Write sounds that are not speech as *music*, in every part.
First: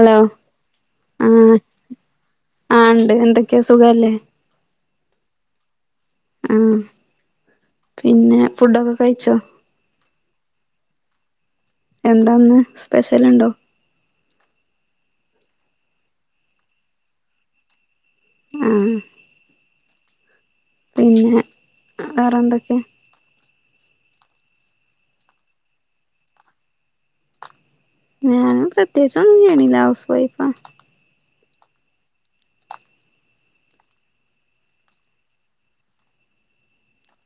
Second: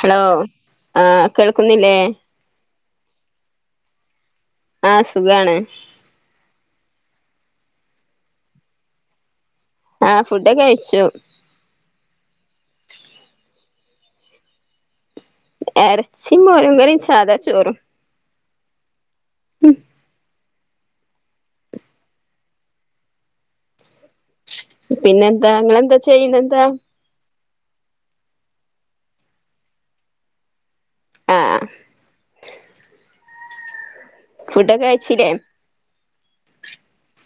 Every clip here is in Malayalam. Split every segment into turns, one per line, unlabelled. ഹലോ ആ
ആഹ്
കേൾക്കുന്നില്ലേ
ആ ഉണ്ട് എന്തൊക്കെയാ സുഖല്ലേ
ആ സുഖാണ്
ഉം പിന്നെ ഫുഡൊക്കെ കഴിച്ചോ?
ആ ഫുഡൊക്കെ കഴിച്ചു
എന്താന്ന് സ്പെഷ്യല്ണ്ടോ
ഇറച്ചി മോരും കറിം സാദാ ചോറും
ആ പിന്നെ വേറെന്തൊക്കെ?
പിന്നെന്താ ങ്ങളെന്താ ചെയ്യ്ണെന്ത?
ഞാന് പ്രത്യേകിച്ച് ഒന്നും ചെയ്യ്ണില്ല ഹൗസ് വൈഫാ
ആ ഫുഡൊക്കെ കഴിച്ചില്ലേ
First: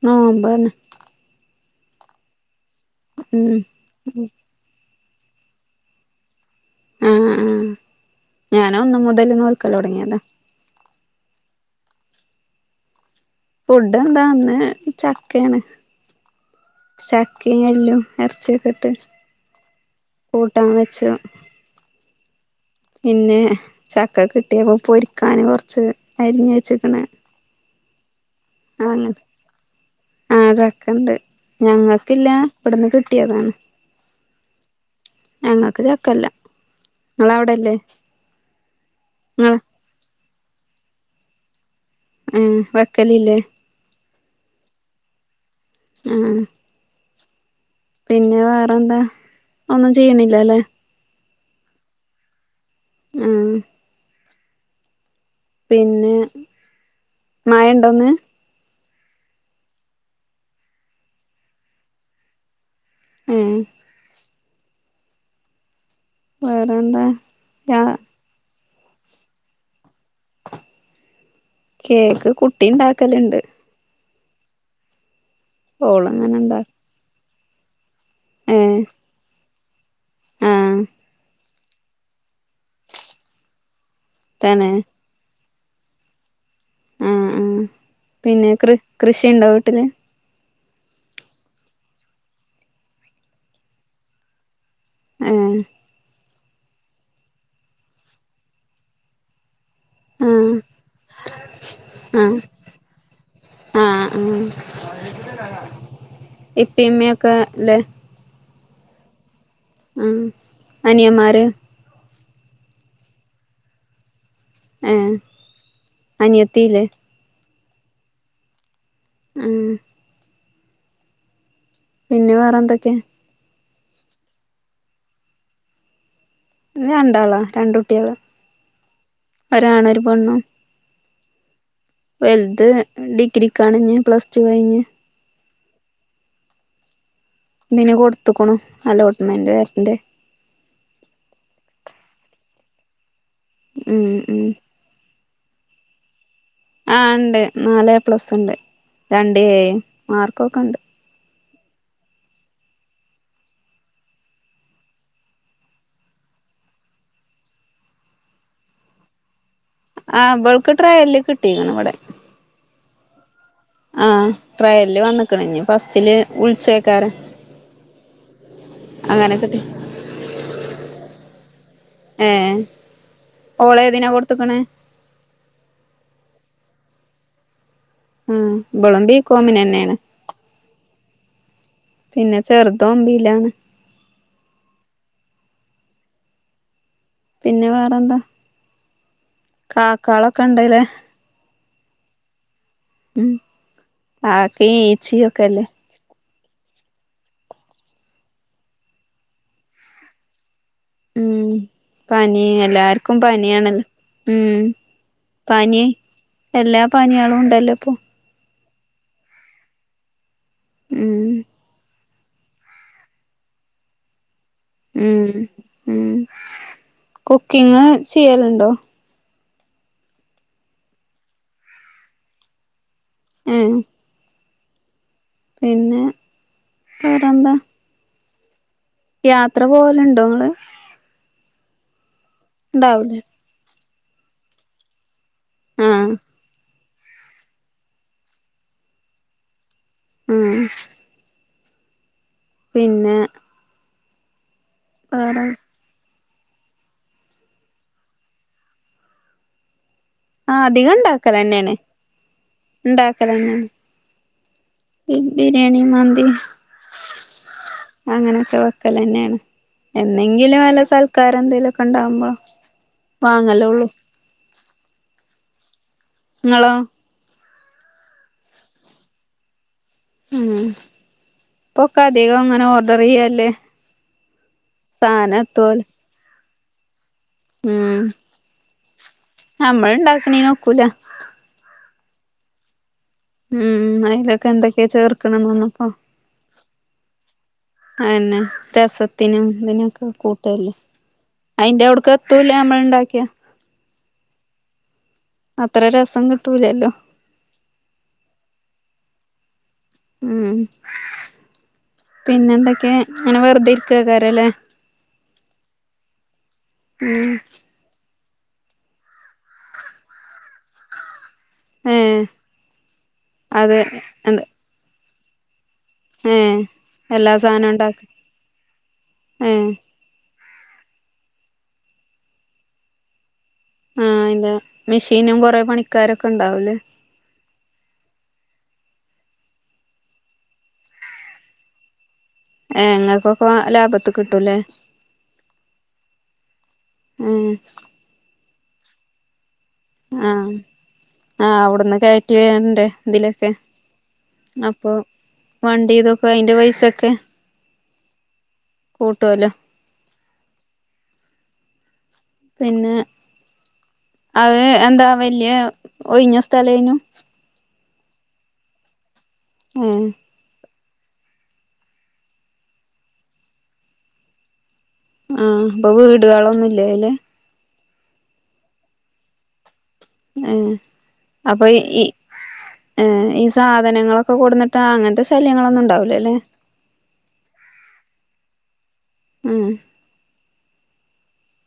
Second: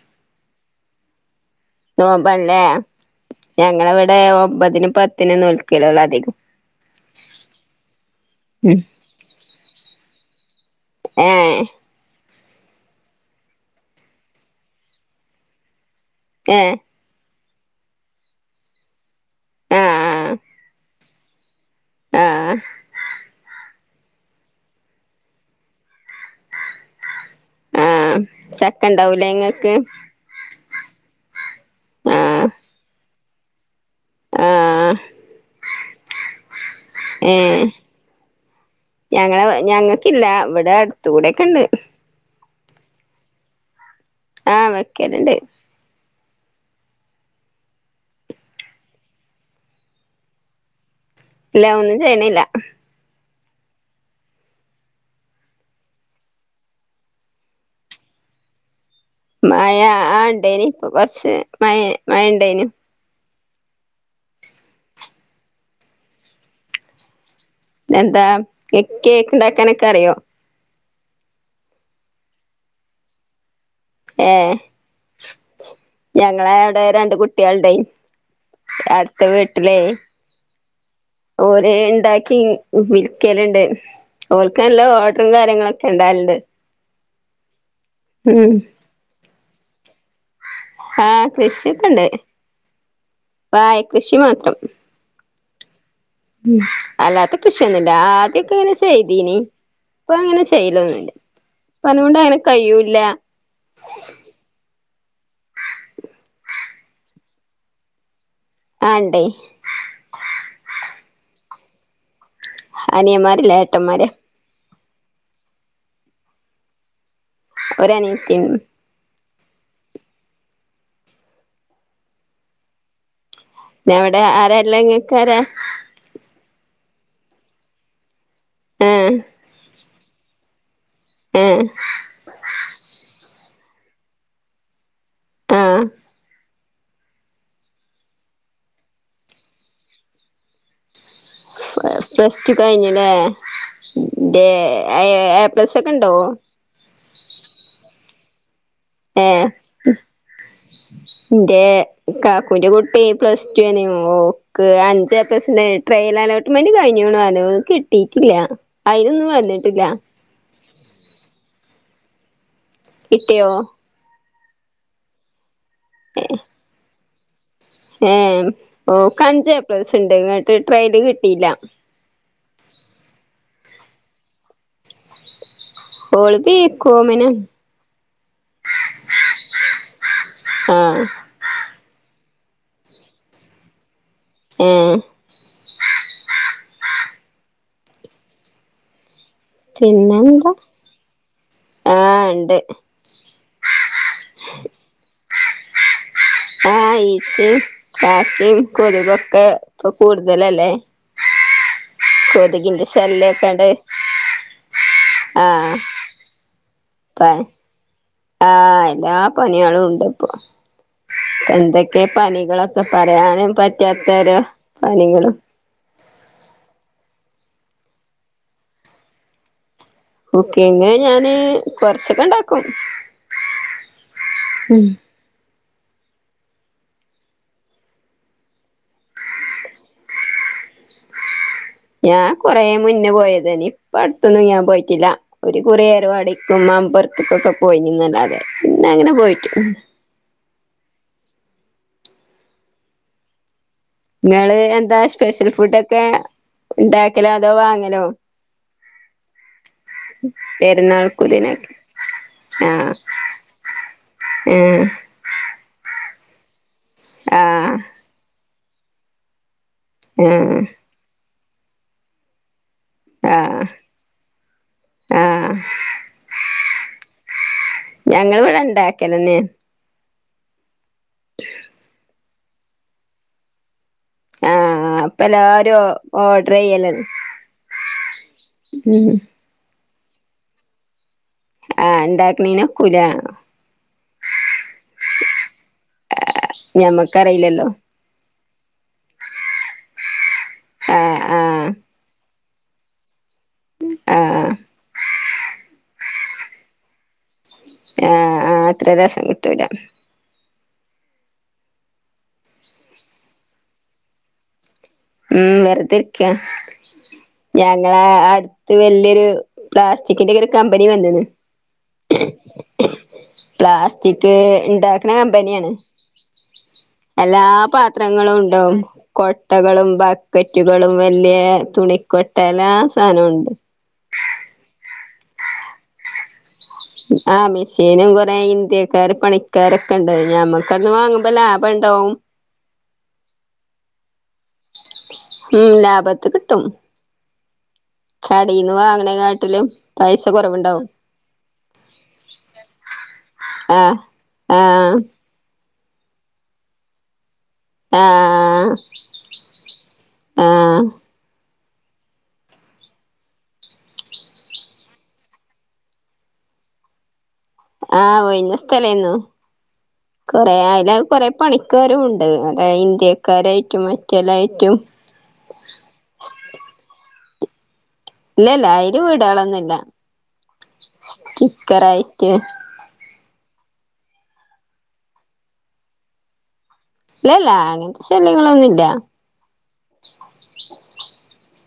നോമ്പ് ആണ്
നോമ്പണ്ല്ലേ ഞങ്ങളെവിടെ ഒമ്പതിനും പത്തി ത്തിനു നോൽകലെള്ളതികും
ആ ആ ഞാൻ
ഉം
ഒന്ന് മുതല് നോൽക്കലട്ങ്ങിയതാ
ഏ...
ഫുഡ് എന്താ ഇന്ന് ചക്കയാണ്
ഏ...
എല്ലും ഇറച്ചിയൊക്കെ ഇട്ട്- കൂട്ടാൻ വെച്ച്
ആ ആ
പിന്നെ ചക്ക കിട്ടിയപ്പോ പൊരിക്കാന് കൊറച്ച് അരിഞ്ഞ് വെച്ചിക്കണ്
ആ.. ചക്ക ഉണ്ടാവൂലെ ഇങ്ങക്ക്
കണ്ട് ഞങ്ങൾക്കില്ല ഇവിടന്ന് കി കിട്ടിയതാണ്
ആ
കല്ല
ഏ ഞങ്ങളെ
നിങ്ങള്
ഞങ്ങക്കില്ല ഇവിടെ അടുത്തൂടെ ഒക്കെ ഉണ്ട്
ഏഹ് വെക്കലില്ലേ
ആ വെക്കലിണ്ട്
ആ ആ പിന്നെ വേറെന്താ ഒന്നും ചെയ്യണില്ല അല്ലേ
ഇല്ല ഒന്നും ചെയ്യ്ണില്ല.
ആ പിന്നെ മഴ ഇൻണ്ടോന്ന്?
മഴ ആ ണ്ടേനി ഇപ്പൊ കൊറച്ച് മഴ മഴ ണ്ടേനു
ഏ വേറെന്താ? ഞാ
എന്താ കേ കേക്ക്ണ്ടാക്കാനൊക്കെ അറിയോ
കേക്ക് കുട്ടിണ്ടാക്കല്ണ്ട്
ഏഹ്
ഓളങ്ങനെ ഇണ്ടാ
ഞങ്ങളെവടെ രണ്ട് കു ട്ട്യാള്ണ്ടായി
ഏഹ്
അട്ത്ത വി ലെ
ആഹ്
ഓര് ഇണ്ടാക്കി വിൽക്കല്ണ്ട്
തന്നെ
ഓല്ക്കല്ലോ ഒഡാറും കാര്യങ്ങള ക്കെണ്ടാല്ണ്ട്
ആ ആ പിന്നെ കൃ കൃഷ് ഷിണ്ടോ വീട്ട്ല്
ആഹ് കൃഷിയൊക്കെണ്ട് വാഴകൃഷി മാത്രം
ഏഹ്
ഉം അല്ലാത്ത കൃഷിയൊന്നില്ല ആദ്യൊക്കെങ്ങനെ ചെയ്തിനി ഇപ്പം അങ്ങനെ
ആഹ്
ചെയ്യലൊന്നില്ല ഇപ്പനോട് അങ്ങനെ
ആഹ്
കയ്യൂല്ല
ആഹ് ആഹ് ക്കെല്ലേ
ആ ഇണ്ടേ
ആ അനിയമാര്
അനിയന്മാര്ല്ലേട്ടന്മാരാ
ഏ അനിയത്തില്ലേ
ഒരാനിയത്തിന്
ആ പിന്നെ വേറെ എന്തൊക്കെ
ഞ്ഞ്വ്ടെ ആരാള്ളേ ഇങ്ങക്കാരാ
ഞ്ഞ് രണ്ടാളാ രണ്ടുട്ട്യാള്
ആഹ്
ഒരാണോര് പെണ്ണു
ഏ
വല്ത് ഡിഗ്രി കാണിഞ്ഞ് പ്ലസ് ടു കഴിഞ്ഞ്
ആ
ന്നിന് കൊട്ത്ത്ക്ക്ണു അലോട്ട്മെന്റ് വരണ്ടേ
പ്ലസ് ടു കഴിഞ്ഞ്ല്ലേ
ഉം
ന്റെ
ഉം
*unintelligible* പ്ലസ്സൊക്കെണ്ടോ
ആ ഇണ്ട് നാലെ പ്ലസ്ണ്ട് രണ്ട് എയും മാർക്കൊക്കെണ്ട്
എന്റെ കാക്കുവിന്റെ കുട്ടി പ്ലസ്ടു ഓക്ക അഞ്ച പ്ലസ് ട്രയൽ അലോട്ട്മെന്റ് കഴിഞ്ഞ വ കിട്ടിട്ടില്ല അതിനൊന്നും വന്നിട്ട് ഇല്ല
ട്രയല് കിട്ടിങ്ങ ഇവിടെ
കിട്ടിയോ
ആ ട്രയല് വന്നക്കണിഞ്ഞു ഫസ്റ്റില് ഉൾസക്കാറ്
ഏർ ഓൾക്ക് അഞ്ച് ഏ
കിട്ടി
പ്ലസ് ഉണ്ട് ഇങ്ങോട്ട് ട്രയല് കിട്ടില്ല
ഓള ഏതിനാ കൊടുത്തക്കണ്
ഓള്ള ബി കോമിന്
ആഹ ഇവളും ബി കോമിനന്നെയാണ്
ആ
പിന്നെ ചെറുതോമ്പിയിലാണ്
ആഏ
പിന്നെ വേറെന്താ
പിന്നെ
കാക്കാളൊക്കെ
എന്താ
ഇണ്ട്ല്ലേ
ആഹ ഉണ്ട്
ഉം ആക്ക ഇച്ച ഒക്കല്ല
ആഹ ഈച്ചയും കാക്കയും കൊതുവൊക്കെ ഇപ്പൊ കൂടുതലല്ലേ
ഉം പനി
കൊതുകിന്റെ
എല്ലാർക്കും
ശല്യൊക്കെണ്ട്
പനിയണല്ലോ ഉഠ ഉം
ആഹ്
പനി എല്ലാം
പ
പനിയാളു ഉണ്ടല്ലോ ഇപ്പോ
ആഹ് എല്ലാ പനികളും ഉണ്ട് ഇപ്പോ
ഉം
എന്തെക്ക് ക്കേ പനികളൊക്കെ പറയാനും പറ്റാത്തരു
ഉം ഉം കുക്കിംഗ് ചെയ്യലുണ്ടോ
കുക്കിംഗ് ഞാന് കൊറച്ചൊക്കെ ഇണ്ടാക്കും
ഉം
ഉം
പിന്നെ വേറെന്താ യാത്ര പോവല്ണ്ടോ ഇങ്ങള്
ഞാൻ കൊറേ മുന്നെ
ഇണ്ടാവൂലേ
പോയതനി ഇപ്പടുത്തൊന്നും ഞാൻ പോയിറ്റില്ലാ ഒരു കുറി
ആഹ്
ഏർവാടിക്കും മമ്പൊരത് ത്ത്ക്കൊക്കെ പോയിനീന്നല്ലാതെ പിന്നങ്ങനെ പോയിറ്റു
ഉം പിന്നെ
ങ്ങള് എന്താ ശ്പെഷൽ
വേറെ
ഫുഡൊക്കെ ഇണ്ടാക്കലോ അതോ വാങ്ങലോ
ആ അധികം
പെരുന്നാൾക്കുതിനൊക്കെ
ഇണ്ടാക്കലന്നേണ്
ആഹ്
ഇണ്ടാക്കലന്നെ
ഏഹ്
ഇം ബിരിയാണി മന്തി
ആഹ്
അങ്ങനെയൊക്കെ വെക്ക് ക്കലന്നേണ്
ആഹ്
എന്നെങ്കിലും വല്ല സൽക്ക് ക്കാരെന്തേലൊക്കെണ്ടാവുമ്പോ
ആഹ്
വാങ്ങലൊള്ളു
ആഹ്
ഇങ്ങളോ
ഞങ്ങളിവിടെ ഇണ്ടാക്കലന്നേ
ഉം പൊക്കധ് ധികോം അങ്ങനെ ഓർഡറെയ്യല്ലേ
ആഹ് അപ്പ എല്ലാരും ഓ ഓഡ് ഡ്റെയ്യലൻ
ഉം
ഉം
ഉണ്ടാക്കണേ നോക്കൂല
ആ എന്താക്കനീന
ഉം അയിലൊക്കെ എന്തക്കെയ ചേർക്ക കക്കണം വന്നപ്പം
ഞമ്മക്കറിയില്ലല്ലോ
രസത്തിനും ഇതിനൊക്കെ കൂ ല്ലേ
ആഹ് ആഹ്
അയിന്റെ അവിടുക്ക തുലാമേണ്ടാക്യാ
ആഹ്
അത്ര രസം കിട്ടൂലല്ലോ
ആഹ ആ അത്ര രസം കിട്ടൂല
ഉം പിന്നെ എന്തൊക്കെയാ അങ്ങനെ വെറുതെ ഇരിക്കാക്കാരല്ലെ
ഉം വെറുതെരിക്കാ
ഉം
ഞങ്ങളെ ത്ത് വലിയൊരു പ്ലാസ്റ്റിക്കിന്റെ ഒക്കെ ഒരു കമ്പനി വന്നണ്
ഏ അത്
പ്ലാസ്റ്റിക്
എന്ത്
ഇണ്ടാ കന കമ്പനിയാണ്
ഏ
എല്ലാ
സാധനവും ഉണ്ടാക്കും
പാത്രങ്ങളും ഉണ്ടാവും
ഏ
കൊട്ടകളും പക്കറ്റുകളും വലിയ തുണിക്കൊട്ട എല്ലാ സാധനമുണ്ട്
ആഹ് മെഷീനും കൊറെ പണിക്കാരൊക്കെ ഉണ്ടാവൂലേ
ആഹ മെഷീനും കൊറെ ഇന്ത്യക്കാര് പണിക്കാരൊക്കെ ഇണ്ട് ഞമ്മക്കന്ന് വാങ്ങുമ്പോ ലാഭം ഉണ്ടാവും
ങ്ങൾക്കൊക്കെ ലാഭത്തി കിട്ടൂലേ
ഉം ലാഭത്ത് കിട്ടും
ഏ
കടേന്ന് വാങ്ങണ് കാട്ടിലും
ആഹ ആഹ് അവിടുന്ന് കയറ്റി വരണ്ടെ
ആഹ ആഹ്
വണ്ടി ഇതൊക്കെ അയിന്റെ പൈസൊക്കെ
ആ
കൂട്ടുവല്ലോ
ആഹ്
പിന്നെ അത് എന്താ വലിയ ഒഴിഞ്ഞ സ്ഥലേനു
ആഹ് ഒഴിഞ്ഞ സ്ഥലന്നു
ഏ
കൊറയി അല്ല കൊറെ പണിക്കാരും ഉണ്ട് അ ഇന്ത്യക്കാരായിട്ടും മറ്റെല്ലായിട്ടും
ആഹ് അപ്പൊ വീടുകളൊന്നുംല്ല അല്ലേ
ഇല്ലല്ല അയിര് വീടുകളുകളൊന്നു ഇല്ല
ആഹ് അപ്പൊ ഈ ഏ ഈ സാധനങ്ങളൊക്കെ കൊടുന്നിട്ട് അങ്ങനത്തെ ശല്യങ്ങളൊന്നും ഉണ്ടാവലല്ലേ
ഇല്ലല്ല അങ്ങനത്തെ ശല്യങ്ങളൊന്നും ഇല്ല
ആഹ്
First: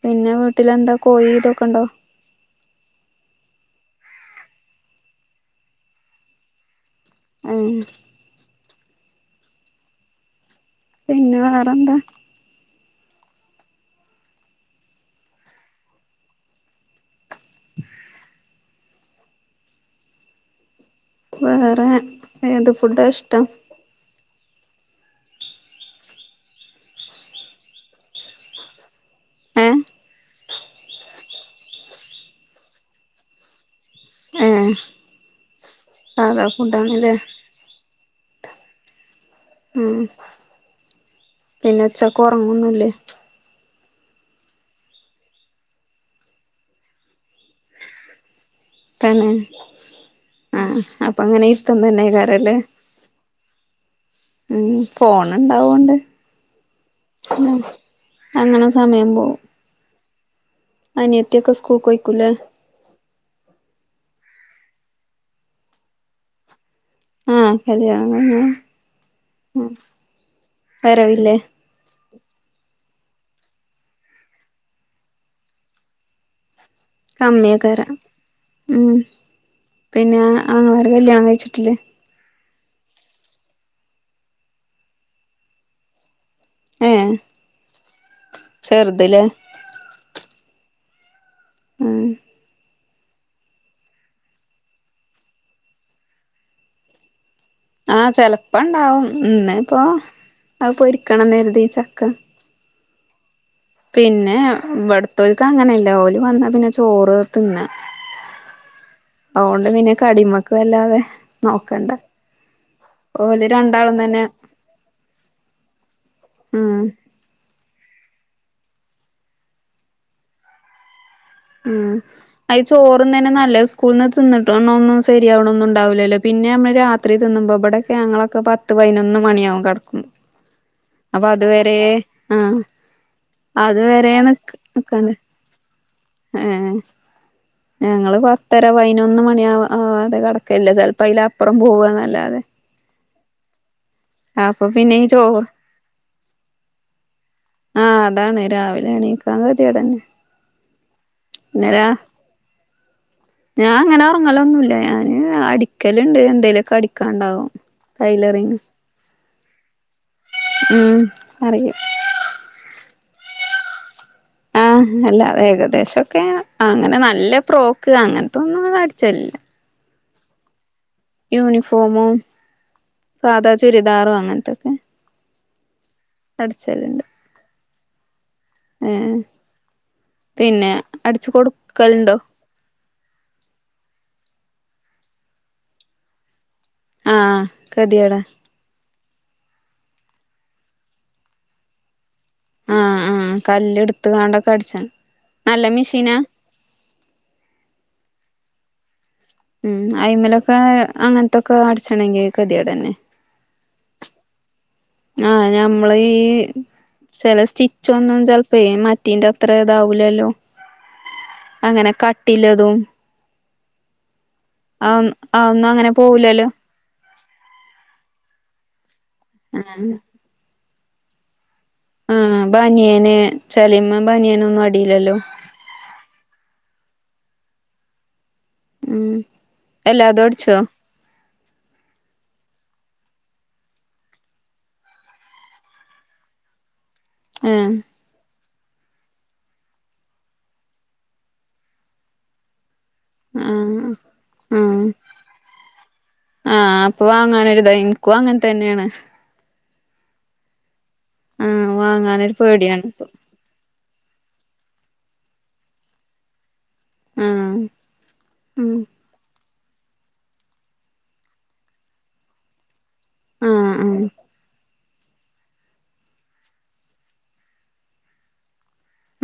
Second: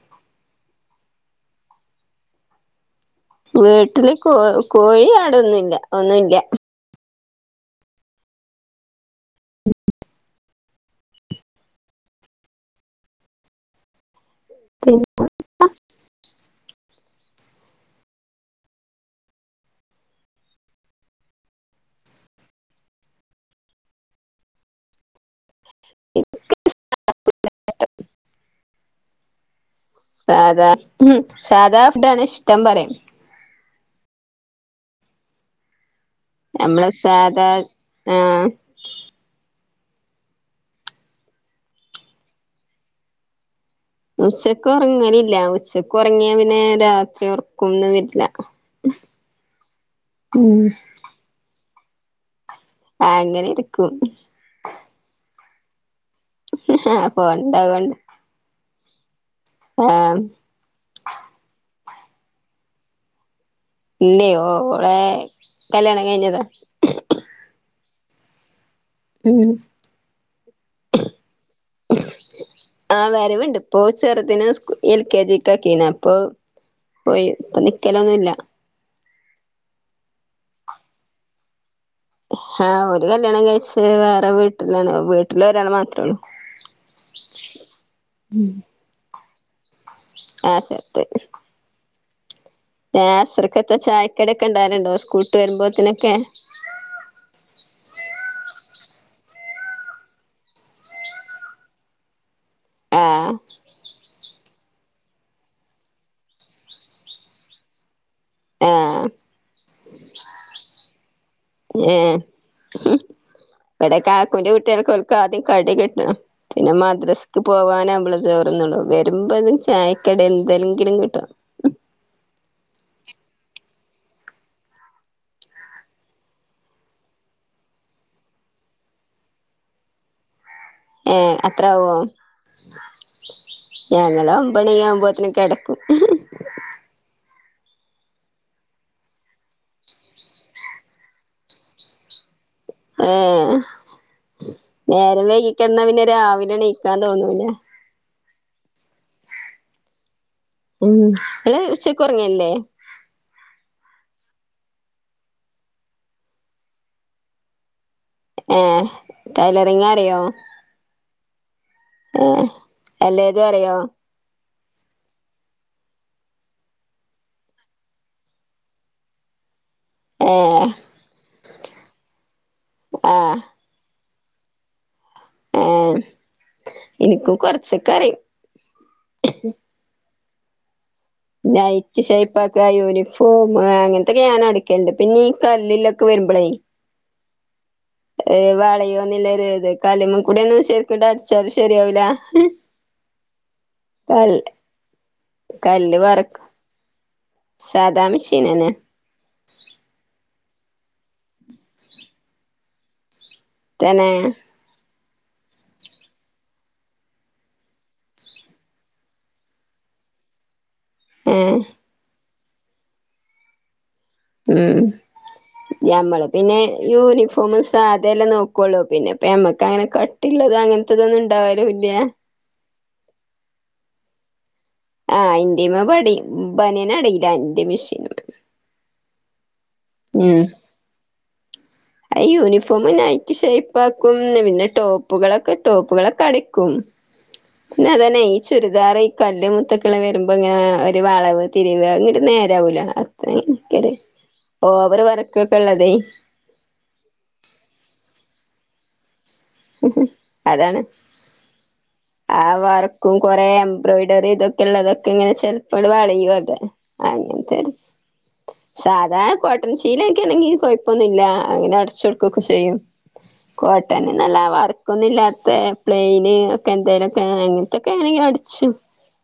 പിന്നെ വീട്ടിലെന്താ കോഴി ഇതൊക്കെണ്ടോ
വീട്ടില് കോ കോഴി ആട്‌ ഒന്നുംല്ല ഒന്നുമില്ല
ആ പിന്നെ വേറെന്താ
പിന്നെന്താ
ശ് വേറെ ഏത് ഫുഡ് ആ ഇഷ്ടം
ഒന്നും കേൾക്കുന്നില്ല
ഏഹ്
സാധാ സാധാ ഫുഡ് ആണ് ഇഷ്ടം പറയ
ആ
നമ്മളെ സാധാ ആഹ് ഷ്
ഉം പിന്നെ ഉച്ചക്ക് ഉറങ്ങുന്നുല്ലേ
ഉച്ചക്ക് ഉറങ്ങനില്ല ഉച്ചക്ക് ഉറങ്ങിയ പിന്നെ രാത്രി ഉറകം ഒന്നു വരില്ല
തന്നെ
ഉം
ആഹ് അപ്പൊ അങ്ങനെ തിന്നന യ്കാരല്ലേ
ആ അങ്ങനെ ഇരിക്കും
ഫോൺ ഉണ്ടാവോണ്ട്
ഇപ്പൊ ഉണ്ടാവോണ്ട്
സമയ പോവും
ആ
അനിയത്തിയൊക്കെ സ്കൂൾ കൊയിക്കൂലേ
ഇല്ലേ ഓളെ കല്യാണം കഴിഞ്ഞത
ആഹ് കല്യാണം കഴിഞോ ഉം വരവില്ലേ
ആവരവുണ്ട് ഇപ്പോചെറുതിന് എൽ കെ ജിഅക്കീണ് അപ്പൊ പോയി ഇപ്പൊ
കമിയെയ്
നിക്കലൊന്നുല്ല
ക്കാരംഉം പിന്നെ ആങ്ങ ളാർ കല്യാണം കഴിച്ചിട്ടില്ലേ
ആഹ് ഒരു കല്ല്യാണം കഴിച്ച് വേറെ വീട്ടിലാണ് വീട്ടിൽ ഒരാളെ മാത്രേള്ളൂ
ഏ ചെറുത് ലേ
ആഹ് ചെറുത്
ആ
അസ്രക്കത്തെ ചായക്കടൊക്കെ ഉണ്ടായിരുണ്ടോ സ്കൂള്ട്ട് വരുമ്പോത്തിനൊക്കെ
ഉന്നെ ഇപ്പൊ അത് പൊരിക്കണംന്ന് കരുതി ചക്ക
ആ
പിന്നെ വെടത്തൊൽക്ക് അങ്ങനെ ഓല് വന്നാ പിന്നെ ചോറ് തിന്നാ
ആഹ്
അതുകൊണ്ട് പിന്നെ കടിമക്ക് വല്ലാതെ
ഏ
നോക്കണ്ട ഓല് രണ്ടാളും
ഇവിടെ
തന്നെ
കാക്കുൻ്റെ കുട്ടികൾക്ക് ആദ്യം കടി കിട്ടണം പിന്നെ
ഉം
മദ്രസക്ക് പോവാനാവുമ്പള് ചോറ്ന്നുള്ളൂ വരുമ്പോതു ചായക്കടി എന്തിലെങ്കിലും കിട്ടും
ഉം അയ് ചോറ്ന്നന്നെ നല്ല സ്കൂള നിന്ന് തിന്നിട്ടു ഒന്നും ശരിയാവണൊന്നും ഉണ്ടാവില്ലല്ലോ പിന്നെ നമ്മള് രാത്രി തിന്നുമ്പോ ഇബിടൊക്കെ ഞങ്ങളൊക്കെ പത്ത് പതിനൊന്ന് മണിയാവും കിടക്കു അപ്പൊ
ഏഹ്
അതുവരെ
അത്രാവോ
ആ അതുവരെ
ഞങ്ങള് ഒമ്പണി
നിക്കാണ്
ആവുമ്പോത്തിന് കെടക്കും
ഏ ഞങ്ങള് പത്തര പതിനൊന്ന് മണിആവാതെ കിടക്കല്ല ചിലപ്പോ അതിലപ്പുറം പോവാന്നല്ലാതെ
ഏ
അപ്പൊ പിന്നെ ഈ
നേരം
ചോറ്
വയ്യിക്കണ്ടാ പിന്നെ രാവിലെ എണീ ക്കാൻ തോന്നൂല ആ
ആഹ് അതാണ് ഈ രാവിലെ എണ്ണീക്കാ തെ കെതേടെന്നെ
ഉം ഇല്ല ഉച്ചക്ക് ഉറങ്ങേല്ലേ
ഞാൻ അങ്ങനെ ഉറങ്ങലൊന്നുമല്ല ഞാന് അടിക്കല് ഇണ്ട് എന്തേലൊക്കെ അടിക്കാനു ണ്ടാവും
ഏ ടൈലെ *unintelligible*
ഉം അറിയ
ഏ അല്ലേതും അറിയോ
ആ അല്ലേകദേശോക്കെ അങ്ങനെ നല്ല പ്രോക്ക് അങ്ങനത്തൊന്നും അടിച്ചെല്ല
ഏ
യൂണിഫോമും സാധാ ചുരിദാറുആ അങ്ങനത്തൊക്കെ
എം
അടച്ചലുണ്ട്
ശിക്കാരി
ഏ പിന്നെ അടിച്ചു
നൈറ്റി
കൊടുക്കലുണ്ടോ
ശൈപ്പാക്ക യൂണിഫോമേ അങ്ങനത്തൊക്കെ ഞാനടി ക്കിണ്ട് പിന്നീ കല്ലിലൊക്കെ വരുമ്പളേ
ആ ആ കടിയെടാ
ല്ല അതെ അതേ ഒരു ഇത് കല്മ്മ കൂടെ ഒന്നും ശരിക്കെ ഡാൻസികാരെ ശരിയാവില്ല
ആ ആ കല്ല് എടുത്ത് കാണ്ടൊക്കെ അടിച്ച
കല്ല് പെറക് സദാ മിഷീൻ ഇനന്നെ
ഉം ആയിമലൊ പായ് അങ്ങനത്തൊക്കെ അടിച്ചണെ ങ്കിൽ കതിയാ തന്നെ
തന്നെ
ആ ഞമ്മള ഈ ചില സ്റ്റിച്ച് ഒന്നും ചെലപ്പോ മറ്റേന്റെ അത്ര ഇതാവൂലല്ലോ
ഏഹ്
അങ്ങനെ ക ല്ലതും
ഉം
അതൊന്നും അങ്ങനെ
ഞമ്മള്
പോവൂലല്ലോ
പിന്നെ യൂണിഫോമ സാധ എല്ലാം നോക്കുള്ളൂ പിന്നെപ്പ മ്മക്ക് അങ്ങനെ കട്ടിള്ളത് അങ്ങന തത് ണ്ടാവ
ആഹ് ബനിയന് ചലിമാ ബനിയന് ഒന്നും അ
ആ ഇന്ത്യമ പടി ബനേൻ അടയി ൻന്റെ മെഷീന്
ഉം എല്ലാതോടിച്ചോ
അ യൂണിഫോം നൈറ്റി ഷേപ്പ് ആക്കും പിന്നെ ടോപ്പുകളൊക്കെ ടോപ്പുകളൊക്കെ അടിക്കും
ആഹ്
നതന്ന ചുരിദാർ ഈ കല്ല് മുത്തക്കള് വരുമ്പോങ്ങനെ ഒരു വളവ് തിരിവ് അങ്ങിട്ട് നേരാവലാണ്
ആഹ്
*unintelligible*
ആഹ്
ഓവറ് വർക്കൊക്കെ ഉള്ളത്
ഇപ്പ വാങ്ങാനൊരിത് എനിക്കു അങ്ങന തന്നെയാണ്
അതാണ്
ആഹ് വാങ്ങാനൊരു
ആ
പേടിയാണ് ഇപ്പൊ
വർക്കും കൊറേ എംബ്രോയ്ഡറി ഇതൊക്കെ ഉള്ളതൊക്കെ ഇങ്ങനെ ചിലപ്പള് വളയും അത് അങ്ങനെ
ആഹ്
*unintelligible*
ഉം
സാധാ പ പത്തം ശീല ഒക്കെ ഏണെങ്കി കൊഴപ്പൊന്നുല്ല അങ്ങനെ അടച്ച് കൊട്ക്കൊക്കെ ചെയ്യും
ആഹ് ആഹ്
കോട്ടന് നല്ല വർ ഒന്നില്ലാത്ത പ്ലെയിന് ക്കെന്തേലൊക്കെ അങ്ങൻത്തൊക്കെ *unintelligible* അടിച്ചും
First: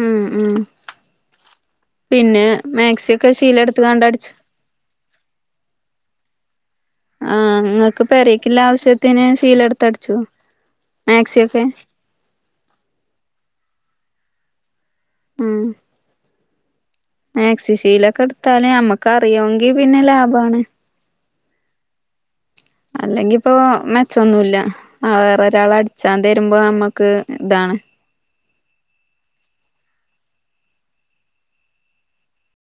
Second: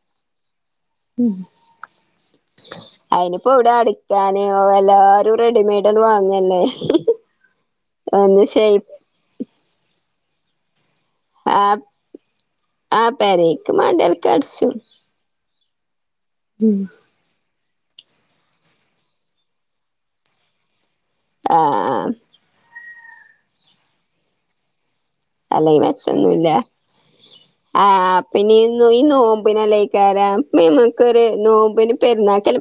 ഉം ഉം
ഉം
പിന്നെ മാക്സി ഒക്കെ ശീല ഇടുത്ത് കാണ്ട് അടിച്ചു
റെഡിമെയ്ഡ അണ്ട് വാങ്ങല്ലെ
ആഹ് ഇങ്ങക്ക് പെരേക്ക്ള്ള ആവശ്യത്തിന് ശീലെടുത്ത് അട് ചൊ
ആഹ് ആഹ് പെരേക്ക് മാണ്ട്യാേൽക്കട്ച്ചു
ഉം
ഉം
മാക്സിഷീലൊക്കെ ഇടുത്താല് ഞമ്മക്ക് അറിയൊങ്കി പിന്നെ ലാഭാണ്
ആഹ് ആഹ്
അല്ലെങ്കി ഇപ്പോ മെച്ചൊന്നുല്ല ആഹ് വേറെ ഒരാൾ
അല്ലെങ്കി
അട്ച്ചാ
മെച്ചൊന്നുല്ല
തെരുമ്പോ നമ്മക്ക് ഇതാണ്
ആ പിന്നെ ഈ നോമ്പിനലൈക്കാരം മിമ്ക്കൊരു നോമ്പിന് പെരുന്നാക്കല്ലെ